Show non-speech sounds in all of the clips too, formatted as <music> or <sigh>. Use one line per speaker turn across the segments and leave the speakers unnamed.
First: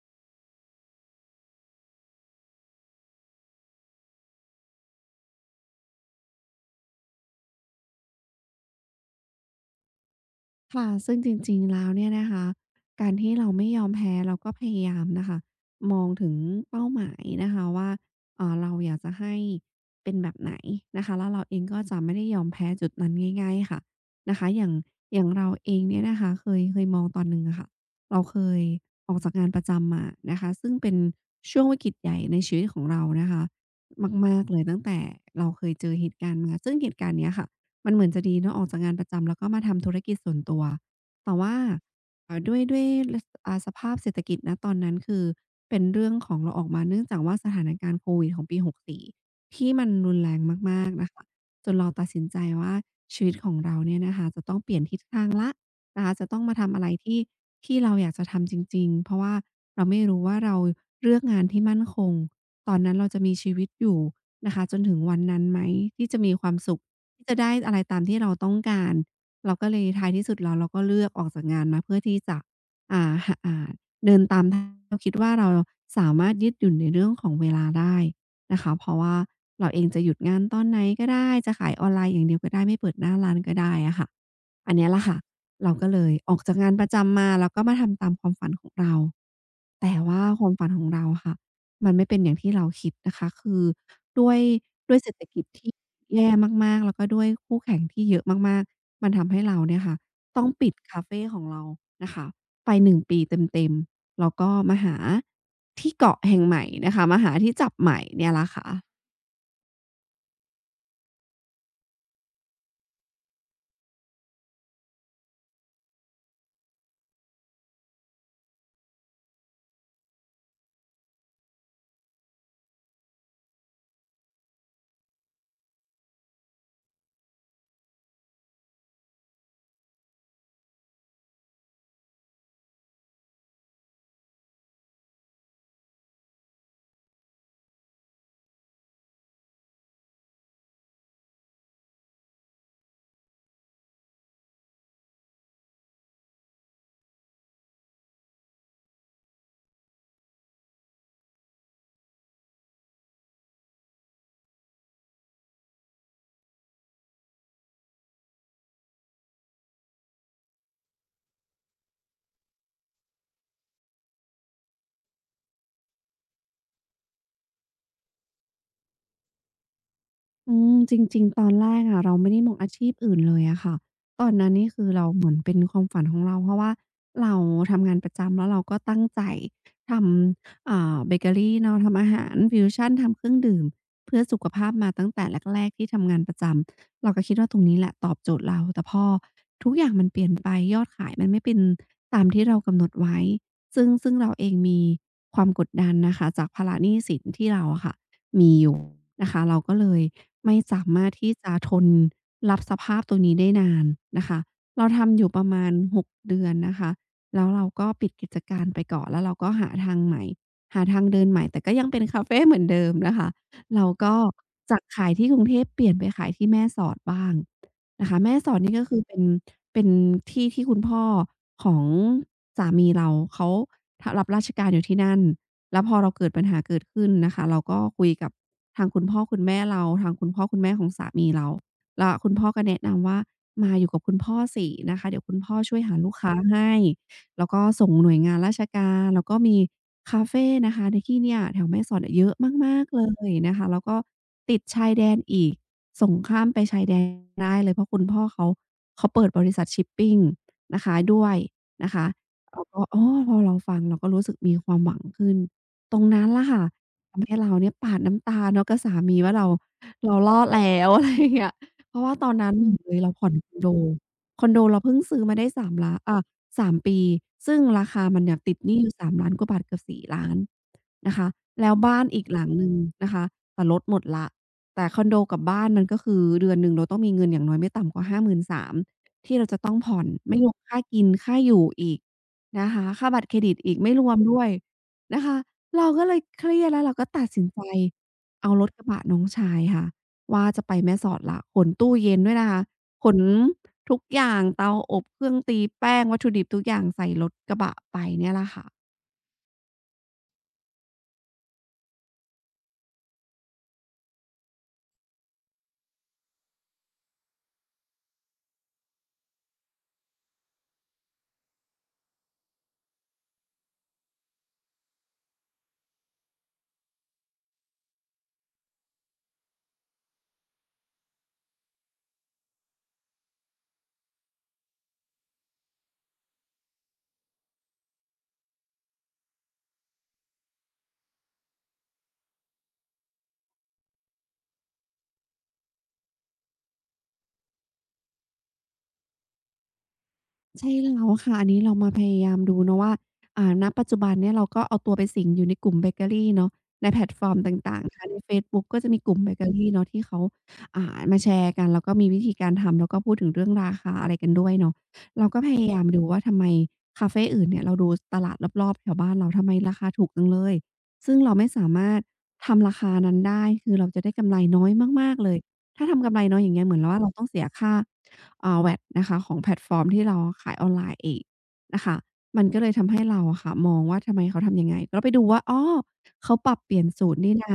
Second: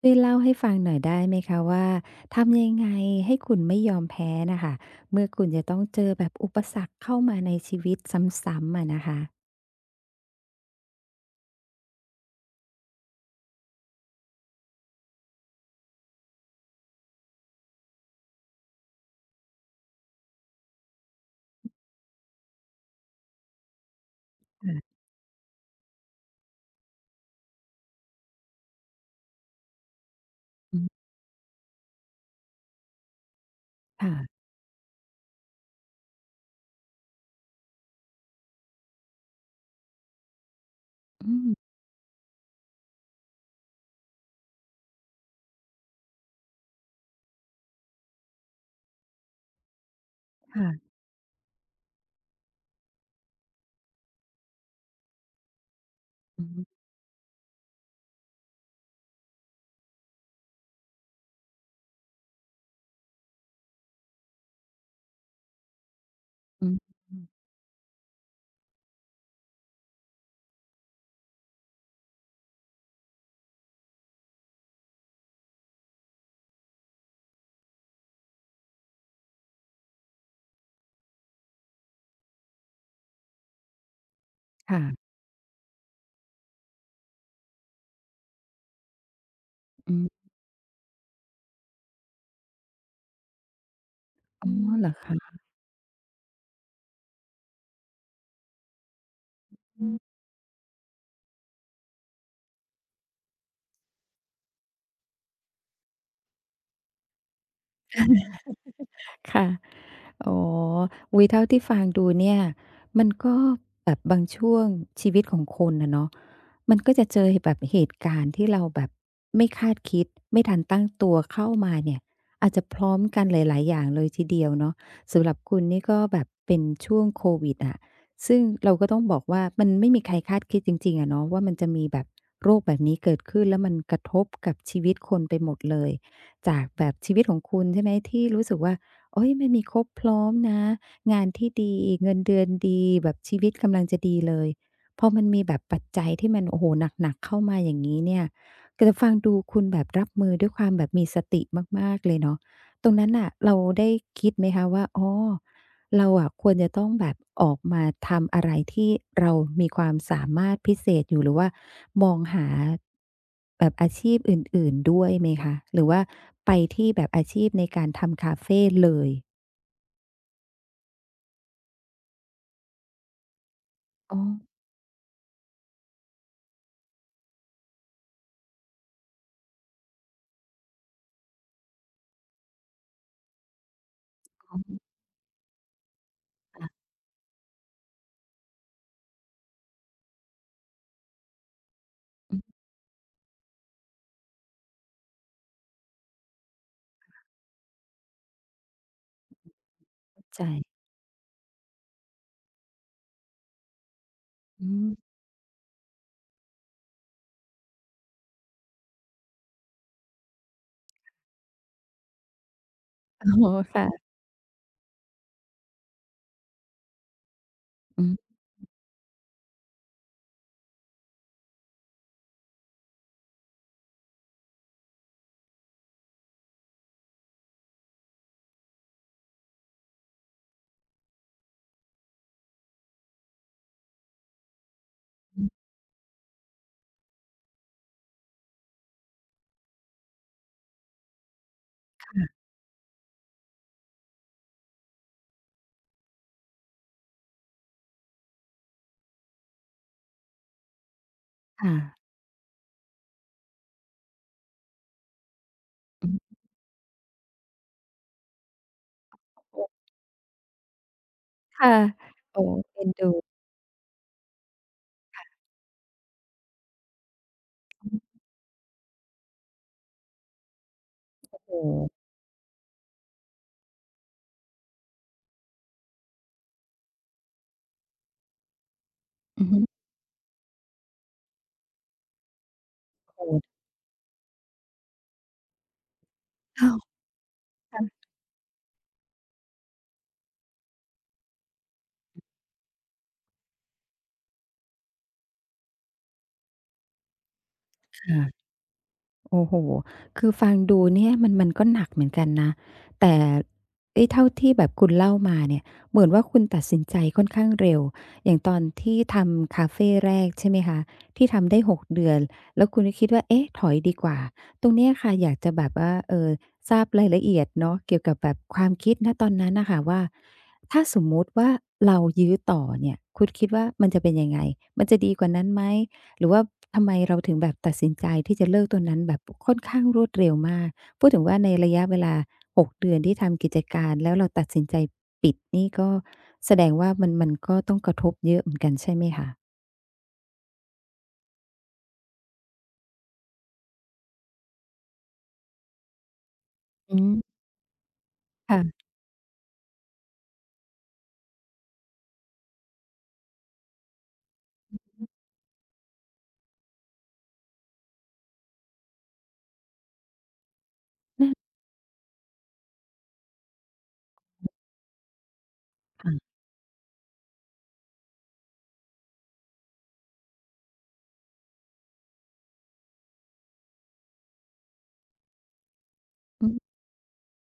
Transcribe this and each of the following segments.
ช่วยเล่าให้ฟังหน่อยได้ไหมคะว่าทำยังไงให้คุณไม่ยอมแพ้น่ะค่ะเมื่อคุณจะต้องเจอแบบอุปสรรคเข้ามาในชีวิตซ้ำๆอะนะคะ
ค่ะซึ่งจริงๆแล้วเนี่ยนะคะการที่เราไม่ยอมแพ้เราก็พยายามนะคะมองถึงเป้าหมายนะคะว่าเราอยากจะให้เป็นแบบไหนนะคะแล้วเราเองก็จะไม่ได้ยอมแพ้จุดนั้นง่ายๆค่ะนะคะอย่างเราเองเนี่ยนะคะเคยมองตอนหนึ่งอะค่ะเราเคยออกจากงานประจำมานะคะซึ่ง
อื
เป็น
ม
ช่วงวิกฤตใหญ่ในชีวิตของเรานะคะมมา
ค่ะ
กๆเลยตั้งแต่เราเคยเจอเหตุการณ์มาซึ่งเหตุการณ์เนี้ยค่ะ มันเหมือนจะดีเนาะออกจากงานประจำแล้วก็มาทำธุรกิจส่วนตัว
อื
แต่
ม
ว่าด้วยลสภาพเศรษฐกิจณตอนนั้นคือเป็นเรื่องของเราออกมาเนื่องจากว่าสถานการณ์โควิดของปี64ที่มันรุนแรงมา
ค่ะ
กๆนะคะจนเราตัดสินใจว่า นะคะจะต้อง
อือ
มา
ฮึ
ทำอะไรที่ที่เราอยากจะทำจริงๆ เพราะว่าเราไม่รู้ว่าเราเลือกงานที่มั่นคงตอนนั้นเราจะมีชีวิตอยู่นะคะจนถึงวันนั้นไหมที่จะมีความ
อื
สุ
ม
ขที่จะได้อะไรตามที่เราต้องการเราก็เลยท้ายที่สุดแล้วเราก็เลือกออกจากงานมาเพื่อที่จะหา เราคิดว่าเราสามารถยืดหยุ่นในเรื่องของเวลาได้นะคะเพราะว่าเราเองจะหยุดงานตอนไหนก็ได้จะขายออนไลน์อย่างเดียวก็ได้ไม่เปิดหน้าร้านก็ได้อะค่ะอันเนี้ยแหละ
ค่ะ
ค่ะเราก็เลยออกจากงานประจำมาแล้วก็มาทำตามความฝันของเราแต่
อืม
ว่าความฝันของเราค่ะมันไม่เป็นอย่างที่เราคิดนะคะคือด้วย
อ๋อเหรอ
ด้วย
ค
เศรษฐ
ะ
กิจที่แย่มากๆแล้วก็ด้วยคู่แข่งที่เยอะมากๆมันทำให้เราเนี่ยค่ะต้องปิดคาเฟของเรานะคะไป1 ปีเต็มๆ แล้วก็มาหาที่เกาะแห่งใหม่นะคะมาหาที่จับใหม่เนี่ยล่ะค่ะ
ค่ะ อ๋ออุ๊ยเท่าที่ฟังดูเนี่ยมันก็แบบบางช่วงชีวิตของคนอะเนาะมันก็จะเจอแบบเหตุการณ์ที่เราแบบไม่คาดคิดไม่ทันตั้งตัวเข้ามาเนี่ยอาจจะพร้อมกันหลายๆอย่างเลยทีเดียวเนาะสำหรับคุณนี่ก็แบบเป็นช่วงโควิดอะซึ่งเราก็ต้องบอกว่ามันไม่มีใครคาดคิดจริงๆอะเนาะว่ามันจะมีแบบโรคแบบนี้เกิดขึ้นแล้วมันกระทบกับชีวิตคนไปหมดเลยจากแบบชีวิตของคุณใช่ไหมที่รู้สึกว่า โอ้ยมันมีครบพร้อมนะงานที่ดีเงินเดือนดีแบบชีวิตกำลังจะดีเลยพอมันมีแบบปัจจัยที่มันโอ้โฮหนักๆเข้ามาอย่างงี้เนี่ยก็จะฟังดูคุณแบบรับมือด้วยความแบบมีสติมากๆเลยเนาะตรงนั้นน่ะเราได้คิดไหมคะว่าอ๋อ เราอะควรจะต้องแบบออกมาทำอะไรที่เรามีความสามารถพิเศษอยู่หรือว่ามองหาแบบอาชีพอื่นๆด้วยไหมคะหรือว่าไปที่แบบอาชีพในการทำคาเฟเลย
อืมจริงๆตอนแรกอะเราไม่ได้มองอาชีพอื่นเลยอะค่ะ
อ๋อ
ก่อนหน้านี้คือเราเหมือนเป็นความฝันของเราเพราะว่าเราทำงานประจำแล้วเราก็ตั้งใจทำเบเกอรีเนาะทำอาหารฟิวชั่นทำเครื่องดื่มเพื่อสุข
อ๋
ภาพมา
อ
ตั้งแต่แรกๆที่ทำงานประจำเราก็คิดว่าตรงนี้แหละตอบโจทย์เราแต่พอทุกอย่างมันเปลี่ยนไปยอดขายมันไม่เป็นตาม
อื
ที่
ม
เรากำหนดไว้ซึ่งเราเองมีความกดดันน่ะค่ะจากภาระหนี้สินที่เราอะค่ะมีอยู่นะคะเราก็เลย
เข้าใจ
ไม่สามารถที่จะทนรับสภาพตรงนี้ได้นานนะคะ
อื
เรา
ม
ทำอยู่ประมาณ6เดือนนะคะแล้วเราก็ปิดกิจการไปก่อนแล้วเราก็หาทางใหม่หาทางเดินใหม่แต่ก็ยังเป็นคาเฟเหมือนเดิมนะ
อ๋
คะ
อ
เรา
ค่ะ
ก็จากขายที่กรุงเทพเปลี่ยนไปขายที่แม่สอดบ้าง
อื
นะคะ
ม
แม่สอดนี่ก็คือเป็นที่ที่คุณพ่อของสามีเราเขาทรับราชการอยู่ที่นั่นแล้วพอเราเกิดปัญหาเกิดขึ้นนะคะเราก็คุยกับ ทางคุณพ่อคุณแม่เราทางคุณพ่อคุณแม่ของสามีเราแล้วคุณพ่อก็แนะนำว่ามาอยู่กับคุณพ่อสินะคะเดี๋ยวคุณพ่อช่วยหาลูกค้าให้แล้วก็ส่งหน่วยงานราชการแล้วก็มีคาเฟนะคะในที่เนี่ยแถวแม่สอดอะเยอะมากๆเลยนะคะแล้วก็ติดชายแดนอีกส่งข้ามไปชายแดนได้เลยเพราะคุณพ่อเขาเปิดบริษัทชิปปิงนะคะด้วย
ค่ะ
นะคะเราก็อ้อพอเราฟังเราก็รู้สึกมีความหวังขึ้นตรง
อื
นั้น
ม
ล่ะค่ะ ทำให้เราเนี่ยปาดน้ำตาเนาะกับสามีว่าเรา
โอ้
เรารอดแล้ว <laughs> อะไรอย่างเงี้ย
ค่ะ
เพราะว่าตอน
โอ้
นั้นหนึ่ง
เอ็น
เลย
ดู
เราผ่อนคอนโดคอนโดเราเพิ่งซื้อมาได้สามล้าสามปีซึ่งรา
อืม
คามันเนี่ยติดหนี้อยู่3 ล้านกว่าบาทเกือบ 4 ล้านนะคะ
โอ้โฮ
แล้วบ้านอีกหลังหนึ่งนะคะแต่ลดหมดแล้วแต่คอนโดกับบ้านมันก็คือเดือนหนึ่งเราต้องมีเงินอย่างน้อยไม่ต่ำกว่า5น0 0 0ที่
อื
เรา
อ
จะ
ฮึ
ต้องผ่อนไม่รวมค่ากินค่าอยู่อีกนะคะค่าบัต
โอ้
รเครดิตอีกไม่รวมด้วย นะคะเราก็เลยเครียด
อ้าว
แล้วเราก็ตัดสินใจ
ค่ะ
เอารถกระบะน้องชายค่ะว่าจะไปแม่สอดแล้วขนตู้เย็นด้วยนะคะขนทุกอย่างเตาอบเครื่องตีแป้งวัตถุดิบทุกอย่างใส่รถกระบะไป
ค่ะ
เนี่ยแหละค่ะ
โอ้โฮคือฟังดูเนี่ยมันมันก็หนักเหมือนกันนะแต่เอ๊ยเท่าที่แบบคุณเล่ามาเนี่ยเหมือนว่าคุณตัดสินใจค่อนข้างเร็วอย่างตอนที่ทำคาเฟแรกใช่ไหมคะที่ทำได้หกเดือนแล้วคุณก็คิดว่าเอ๊ะถอยดีกว่าตรงเนี้ยค่ะอยากจะแบบว่าทราบรายละเอียดเนาะเกี่ยวกับแบบความคิดณตอนนั้นน่ะค่ะว่าถ้าสมมุติว่าเรายื้อต่อเนี่ยคุณคิดว่ามันจะเป็นยังไงมันจะดีกว่านั้นไหม หรือว่าทำไมเราถึงแบบตัดสินใจที่จะเลิกตัวนั้นแบบค่อนข้างรวดเร็วมากพูดถึงว่าในระยะเวลา6เดือนที่ทำกิจการแล้วเราตัดสินใจปิดนี่ก็แสดงว่ามันมันก็ต้องกระทบเยอะเหมือนกันใช่ไหมคะ
ใช่แล้วค่ะอันนี้เรามาพยายามดูเนาะว่าณปัจจุบันเนี่ยเราก็เอาตัวไปสิงอยู่ในกลุ่มเบเกอรีเนาะใน
อื
แพลต
ม
ฟอร์มต่างๆนะคะในเฟซบุ๊กก็
ค่ะ
จะมีกลุ่มเบเกอรีเนาะที่เขามาแชร์กันแล้วก็มีวิธีการทำแล้วก็พูดถึงเรื่องราคาอะไรกันด้วยเนาะเราก็พยายามดูว่าทำไมคาเฟอื่นเนี่ยเราดูตลาดรอบๆแถวบ้านเราทำไมราคาถูกจังเลยซึ่ง
น่า
เราไม่สามารถทำราคานั้นได้คือเราจะได้กำไรน้อยมากๆเลยถ้าทำกำไร
ค่ะ
น้อยอย่างเงี้ยเหมือนว่าเราต้องเสียค่า VAT นะคะของแพลตฟอร์มที่เราขายออนไลน์อีกนะคะมันก็เลยทำให้เราอะค่ะมองว่าทำไมเขาทำยังไงก็ไปดูว่าอ้อเขา
อื
ปรับ
ม
เปลี่ยนสูตรนี่นา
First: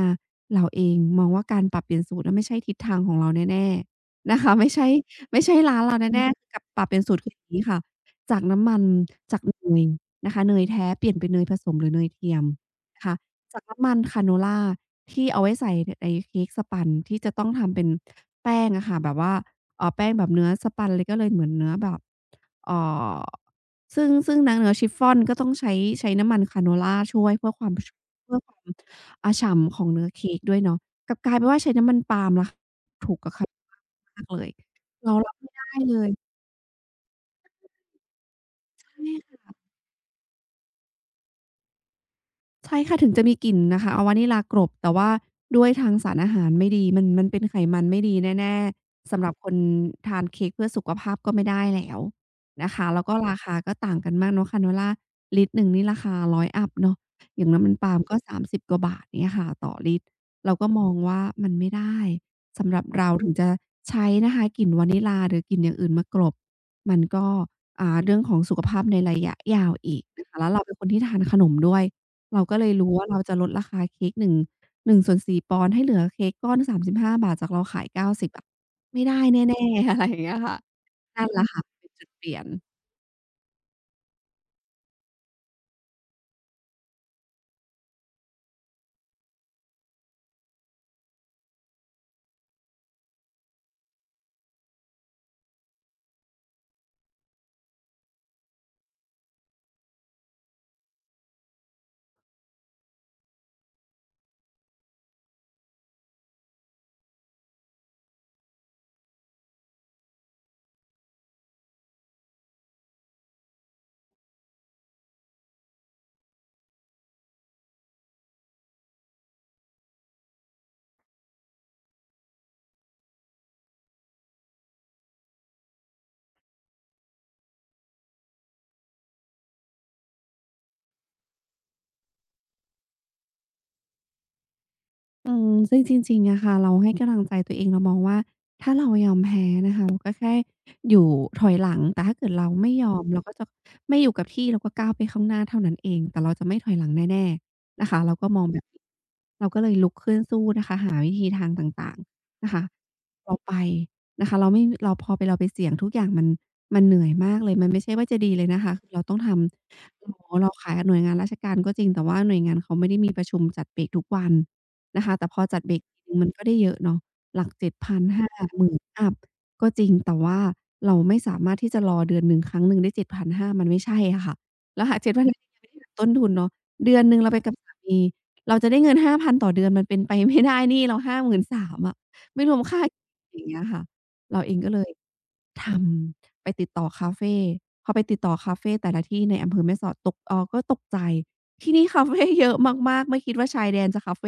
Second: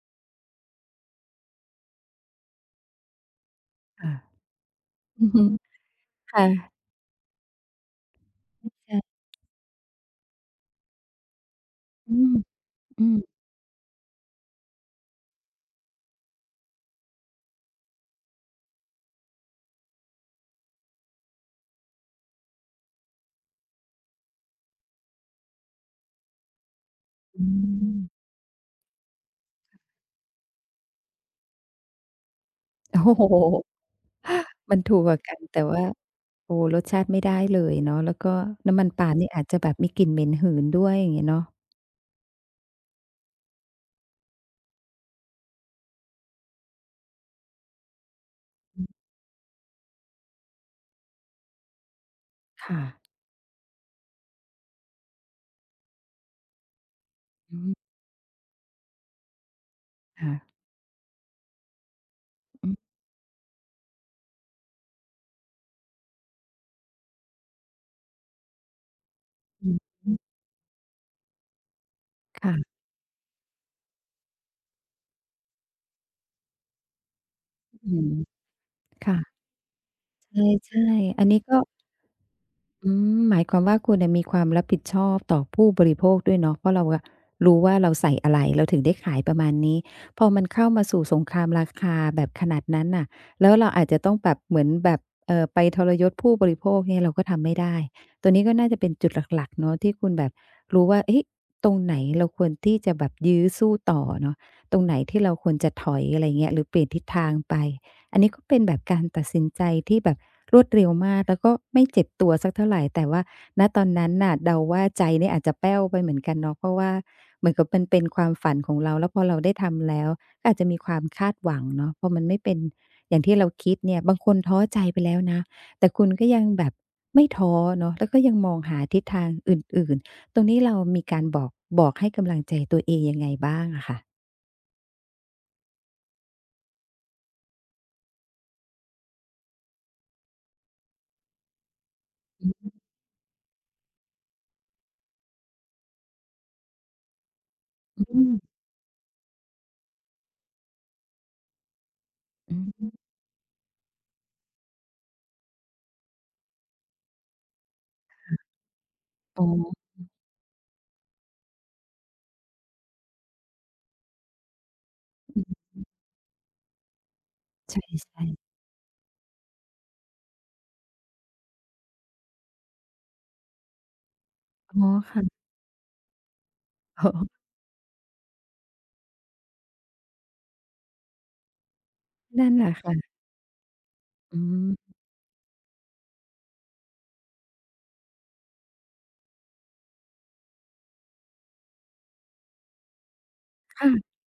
เราเองมองว่าการปรับเปลี่ยนสูตรนั้นไม่ใช่ทิศทางของเราแน่ๆ
ค่ะ
นะคะไม่ใช่
อือ
ไม่
ฮึ
ใช่ร้านเราแน่
ค่ะ
ๆกับปรับเปลี่ยนสูตรคืออย่างงี้ค่ะจากน้ำมัน
ใช่
จากเนยนะคะเนยแท้เปลี่ยนเป็นเนยผสมหรือเนย
อื
เที
ม
ยมนะ
อื
คะ
ม
จากน้ำมันคาโนลาที่เอาไว้ใส่ไอ้เค้กสปันที่จะต้องทำเป็นแป้งอะค่ะแบบว่า แป้งแบบเนื้อสปันเลยก็เลยเหมือนเนื้อแบบเอ่อซึ่งนะเนื้อชิฟฟ่อนก็ต้องใช้น้ำมันคาโนลาช่วย
อืม
เพื่อความฉ่ำของเนื้อเค้กด้วยเนาะกลับกลายเป็นว่าใช้น้ำมันปาล์มราคา
โอ้
ถูก
โฮ
กว่าเขามากเลย
มันถูกก
เรา
ว่า
รับ
กัน
ไม่
แต่
ได้
ว่า
เลย
โอ้โฮรสชาติไม่ได้เลยเนาะแล้วก็น้ำมันปา
ใช่
ล์มนี่อาจ
ค่ะ
จะแบบมีกลิ่นเหม็นหืนด้วยอย่างเงี้ยเนาะ
ใช่ค่ะถึงจะมีกลิ่นนะคะเอาวานิลลากลบแต่ว่าด้วยทางสารอาหารไม่ดีมันเป็นไขมันไม่ดีแน่
อืม
ๆสำหรับคนทานเค้กเพื่อสุขภาพก็ไม่ได้แล้วนะ
ค่ะ
คะแล้วก็ราคาก็ต่างกันมากเนาะคาโนล่าลิตรหนึ่งนี่ราคา100อยอัปเนาะอย่าง
อื
น้ำมันปา
ม
ล์มก็30กว่าบาทเงี้ยค่ะต่อลิตร
ค่ะ
เราก็มองว่ามันไม่ได้สำหรับเราถึงจะใช้นะคะกลิ่นวานิลลาหรือกลิ่นอย่างอื่นมากลบมันก็เรื่องของสุขภาพในระยะยา
อื
ว
อ
อีก
ฮึ
นะคะแล้วเราเป็นคนที่ทานขนมด้วย เราก็เลย
ค่ะ
รู้ว่าเราจะลดราคาเค้ก 1- ี4ปอนด์ให้เหลือเค้กก้อน35บห้าบาทจากเราขาย
อืม
90อะไม่ได้
ค่ะ
แน่ๆ <laughs> อะไรอย่างเงี้ยค่ะ
ใช่ๆอั
นั่
น
นแห
นี้
ละ
ก็
ค่ะเป็นจุดเปลี่ยน
อืมหมายความว่าคุณเนี่ยมีความรับผิดชอบต่อผู้บริโภคด้วยเนาะเพราะเราอะรู้ว่าเราใส่อะไร เราถึงได้ขายประมาณนี้ พอมันเข้ามาสู่สงครามราคาแบบขนาดนั้นน่ะแล้วเราอาจจะต้องแบบเหมือนแบบไปทรยศผู้บริโภคเนี่ยเราก็ทำไม่ได้ตัวนี้ก็น่าจะเป็นจุดหลักๆเนาะที่คุณแบบรู้ว่าเอ๊ะตรงไหนเราควรที่จะแบบยื้อสู้ต่อเนาะตรงไหนที่เราควรจะถอยอะไรเงี้ยหรือเปลี่ยนทิศทางไป อันนี้ก็เป็นแบบการตัดสินใจที่แบบรวดเร็วมากแล้วก็ไม่เจ็บตัวสักเท่าไรแต่ว่าณตอนนั้นน่ะเดาว่าใจเนี่ยอาจจะแป้วไปเหมือนกันเนาะเพราะว่าเหมือนกับมันเป็นความฝันของเราแล้วพอเราได้ทำแล้วก็อาจจะมีความคาดหวังเนาะพอมันไม่เป็นอย่างที่เราคิดเนี่ยบางคนท้อใจไปแล้วนะแต่คุณก็ยังแบบไม่ท้อเนาะแล้วก็ยังมองหาทิศทางอื่นๆตรงนี้เรามีการบอกให้กำลังใจตัวเองยังไงบ้างอะค่ะ
อืมซึ่งจริงๆอะค่ะเราให้กำลังใจตัวเองเรามองว่าถ้าเรายอมแพ้นะคะเราก็แค่อยู่ถอยหลังแต่ถ้าเกิดเราไม่ยอมเราก็จะไม่อยู่กับที่เราก็ก้าวไปข้างหน้าเท่านั้นเองแต่เราจะไม่ถอยหลังแน่ๆนะคะเรา
อื
ก็
ม
มองแบบนี้ หาวิธีทางต่างๆนะ
อื
คะ
ม
เราไปนะคะเราไม่เราพอไปเราไปเสี่ยงทุกอย่างมันเหนื่อยมากเลยมันไม่ใช่ว่าจะดีเลยนะคะคือเราต้องท
อ๋อ
ำเราขายกับหน่วยงานราชการก็จริงแต่ว่าหน่วยงานเขาไม่ได้มีประชุมจัดเบรกทุกวันนะคะแต่พอ
อื
จัด
ม
เบรกทีหนึ่งมันก็ได้เยอะเนาะหลักเจ็ด
ใช
พัน
่
ห้า
ๆ
หมื่นอัปก็จริงแต่ว่าเราไม่สามารถที่จะรอเดือนหนึ่งครั้งหนึ่งได้เจ็ดพันห้ามันไม่ใช่อะค่ะแล้
อ๋
ว
อ
หาเจ็ดพั
ค่ะ
ก7,500ยังไม่ได้หักต้นทุนเนาะเดือ
<laughs>
น
อ๋อ
หนึ่งเราไปกับสามี เราจะได้เงิน5,000ต่อเดือนมันเป็นไปไม่ได้หนี้เรา5น0 0มอะไม่
นั่
ร
น
วม
แหละ
ค่า
ค่ะ
อย่างเงี้ยค่ะ
อื
เราเองก็เลย
ม
ทำไปติดต่อคาเฟพอไปติดต่อคาเฟแต่ละที่ในอำเภอแม่สอดตกเอ่อก็ตกใจที่นี่คาเฟ <laughs> เยอะมากๆไม่คิดว่าชายแดนจะคา
ค่ะ
เฟ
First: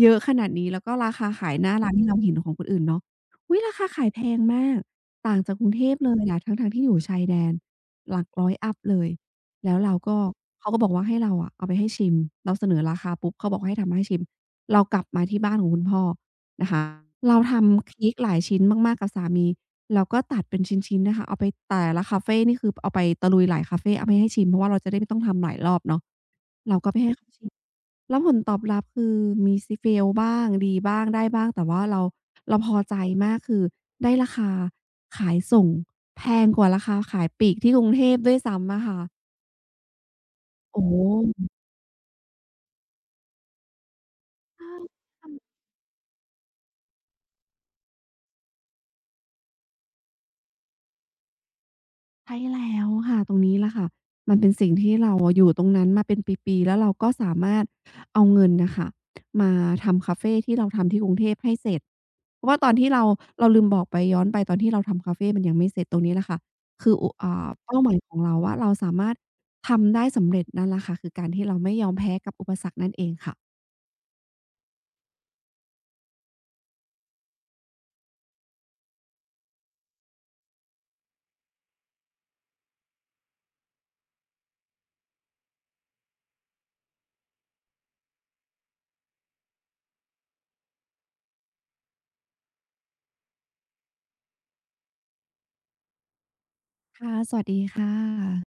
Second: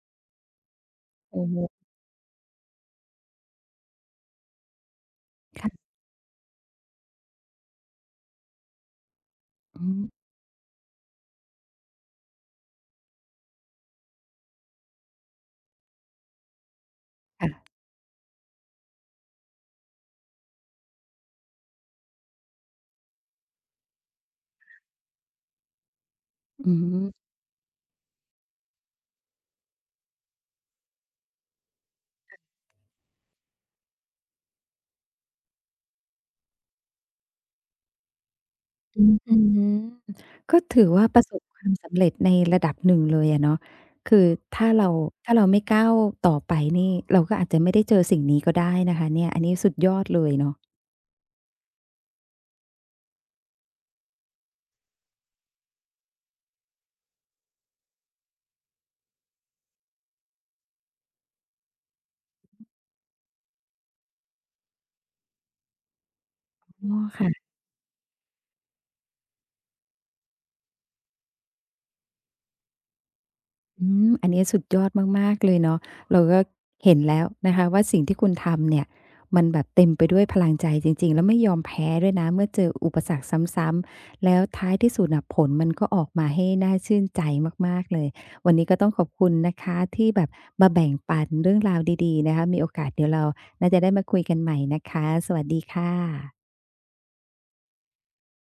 เยอะขนาดนี้แล้วก็ราคา
โอ้
ขาย
โฮ
หน้าร้านที่เราเห็นของคนอื่นเนาะอุ๊ยราคาขายแพงมากต่างจากกรุงเท
ค่ะ
พเลยอะทั้งๆที่อยู่ชายแดนหลักร้อยอัปเลย แล้ว
อื
เรา
ม
ก็เขาก็บอกว่าให้เราอะเอาไปให้ชิมเราเสนอราคาปุ๊บเขาบอกาให้ทำมาให้ชิมเรากลับมาที่บ้านของคุณพ่อนะคะเรา
ค่ะ
ทำเค้กหลายชิ้นมากๆกับสามีแล้วก็ตัดเป็นชิ้นๆนะคะเอาไปแต่ละคาเฟนี่คือเอาไปตะลุยหลายคาเฟเอาไปให้ชิมเพราะว่าเราจะได้ไม่ต้องทำหลายรอบเนาะ
อื
เรา
อ
ก็ไป
ฮึ
ให้เขาชิมแล้วผลตอบรับคือมีfail บ้างดีบ้างได้บ้างแต่ว่าเราพอใจมากคือได้ราคาขายส่งแพงกว่าราคาขายปลีกที่กรุงเทพด้วยซ้ำอะค่ะ
อืออือฮึก็ถื
โอ้
อว่าประสบความสำเร็จในระดับหนึ่งเลยอะเนาะคือถ้าเราถ้าเราไม่ก้าวต่อไปนี่เราก็อาจจะไม่ได้เจอสิ่งนี้ก็ได้นะคะเนี่ยอันนี้สุดยอดเลยเนาะ
ใช่แล้วค่ะตรงนี้แหละค่ะมันเป็นสิ่งที่เราอะอยู่ตรงนั้นมาเป็นปีๆแล้วเราก็สามารถเอาเงินน่ะค่ะมาทำคาเฟที่เราทำที่กรุงเทพให้เสร็จเพราะว่าตอนที่เราเราลืมบอกไปย้อนไปตอนที่เราทำคาเฟมันยังไม่เสร็จตรงนี้แหละค่ะ
อ๋
คือ
อ
อุ
ค่ะ
อ่าเป้าหมายของเราว่าเราสามารถทำได้สำเร็จนั่นแหละค่ะคือการที่เราไม่ยอมแพ้กับอุปสรรคนั่นเองค่ะ
อืมอันนี้สุดยอดมากๆเลยเนาะเราก็เห็นแล้วนะคะว่าสิ่งที่คุณทำเนี่ยมันแบบเต็มไปด้วยพลังใจจริงๆแล้วไม่ยอมแพ้ด้วยนะเมื่อเจออุปสรรคซ้ำๆแล้วท้ายที่สุดน่ะผลมันก็ออกมาให้น่าชื่นใจมากๆเลยวันนี้ก็ต้องขอบคุณนะคะที่แบบมาแบ่งปันเรื่องราวดีๆนะคะมีโอกาสเดี๋ยวเราน่าจะได้มาคุยกันใหม่นะคะสวัสดีค่ะ
ค่ะสวัสดีค่ะ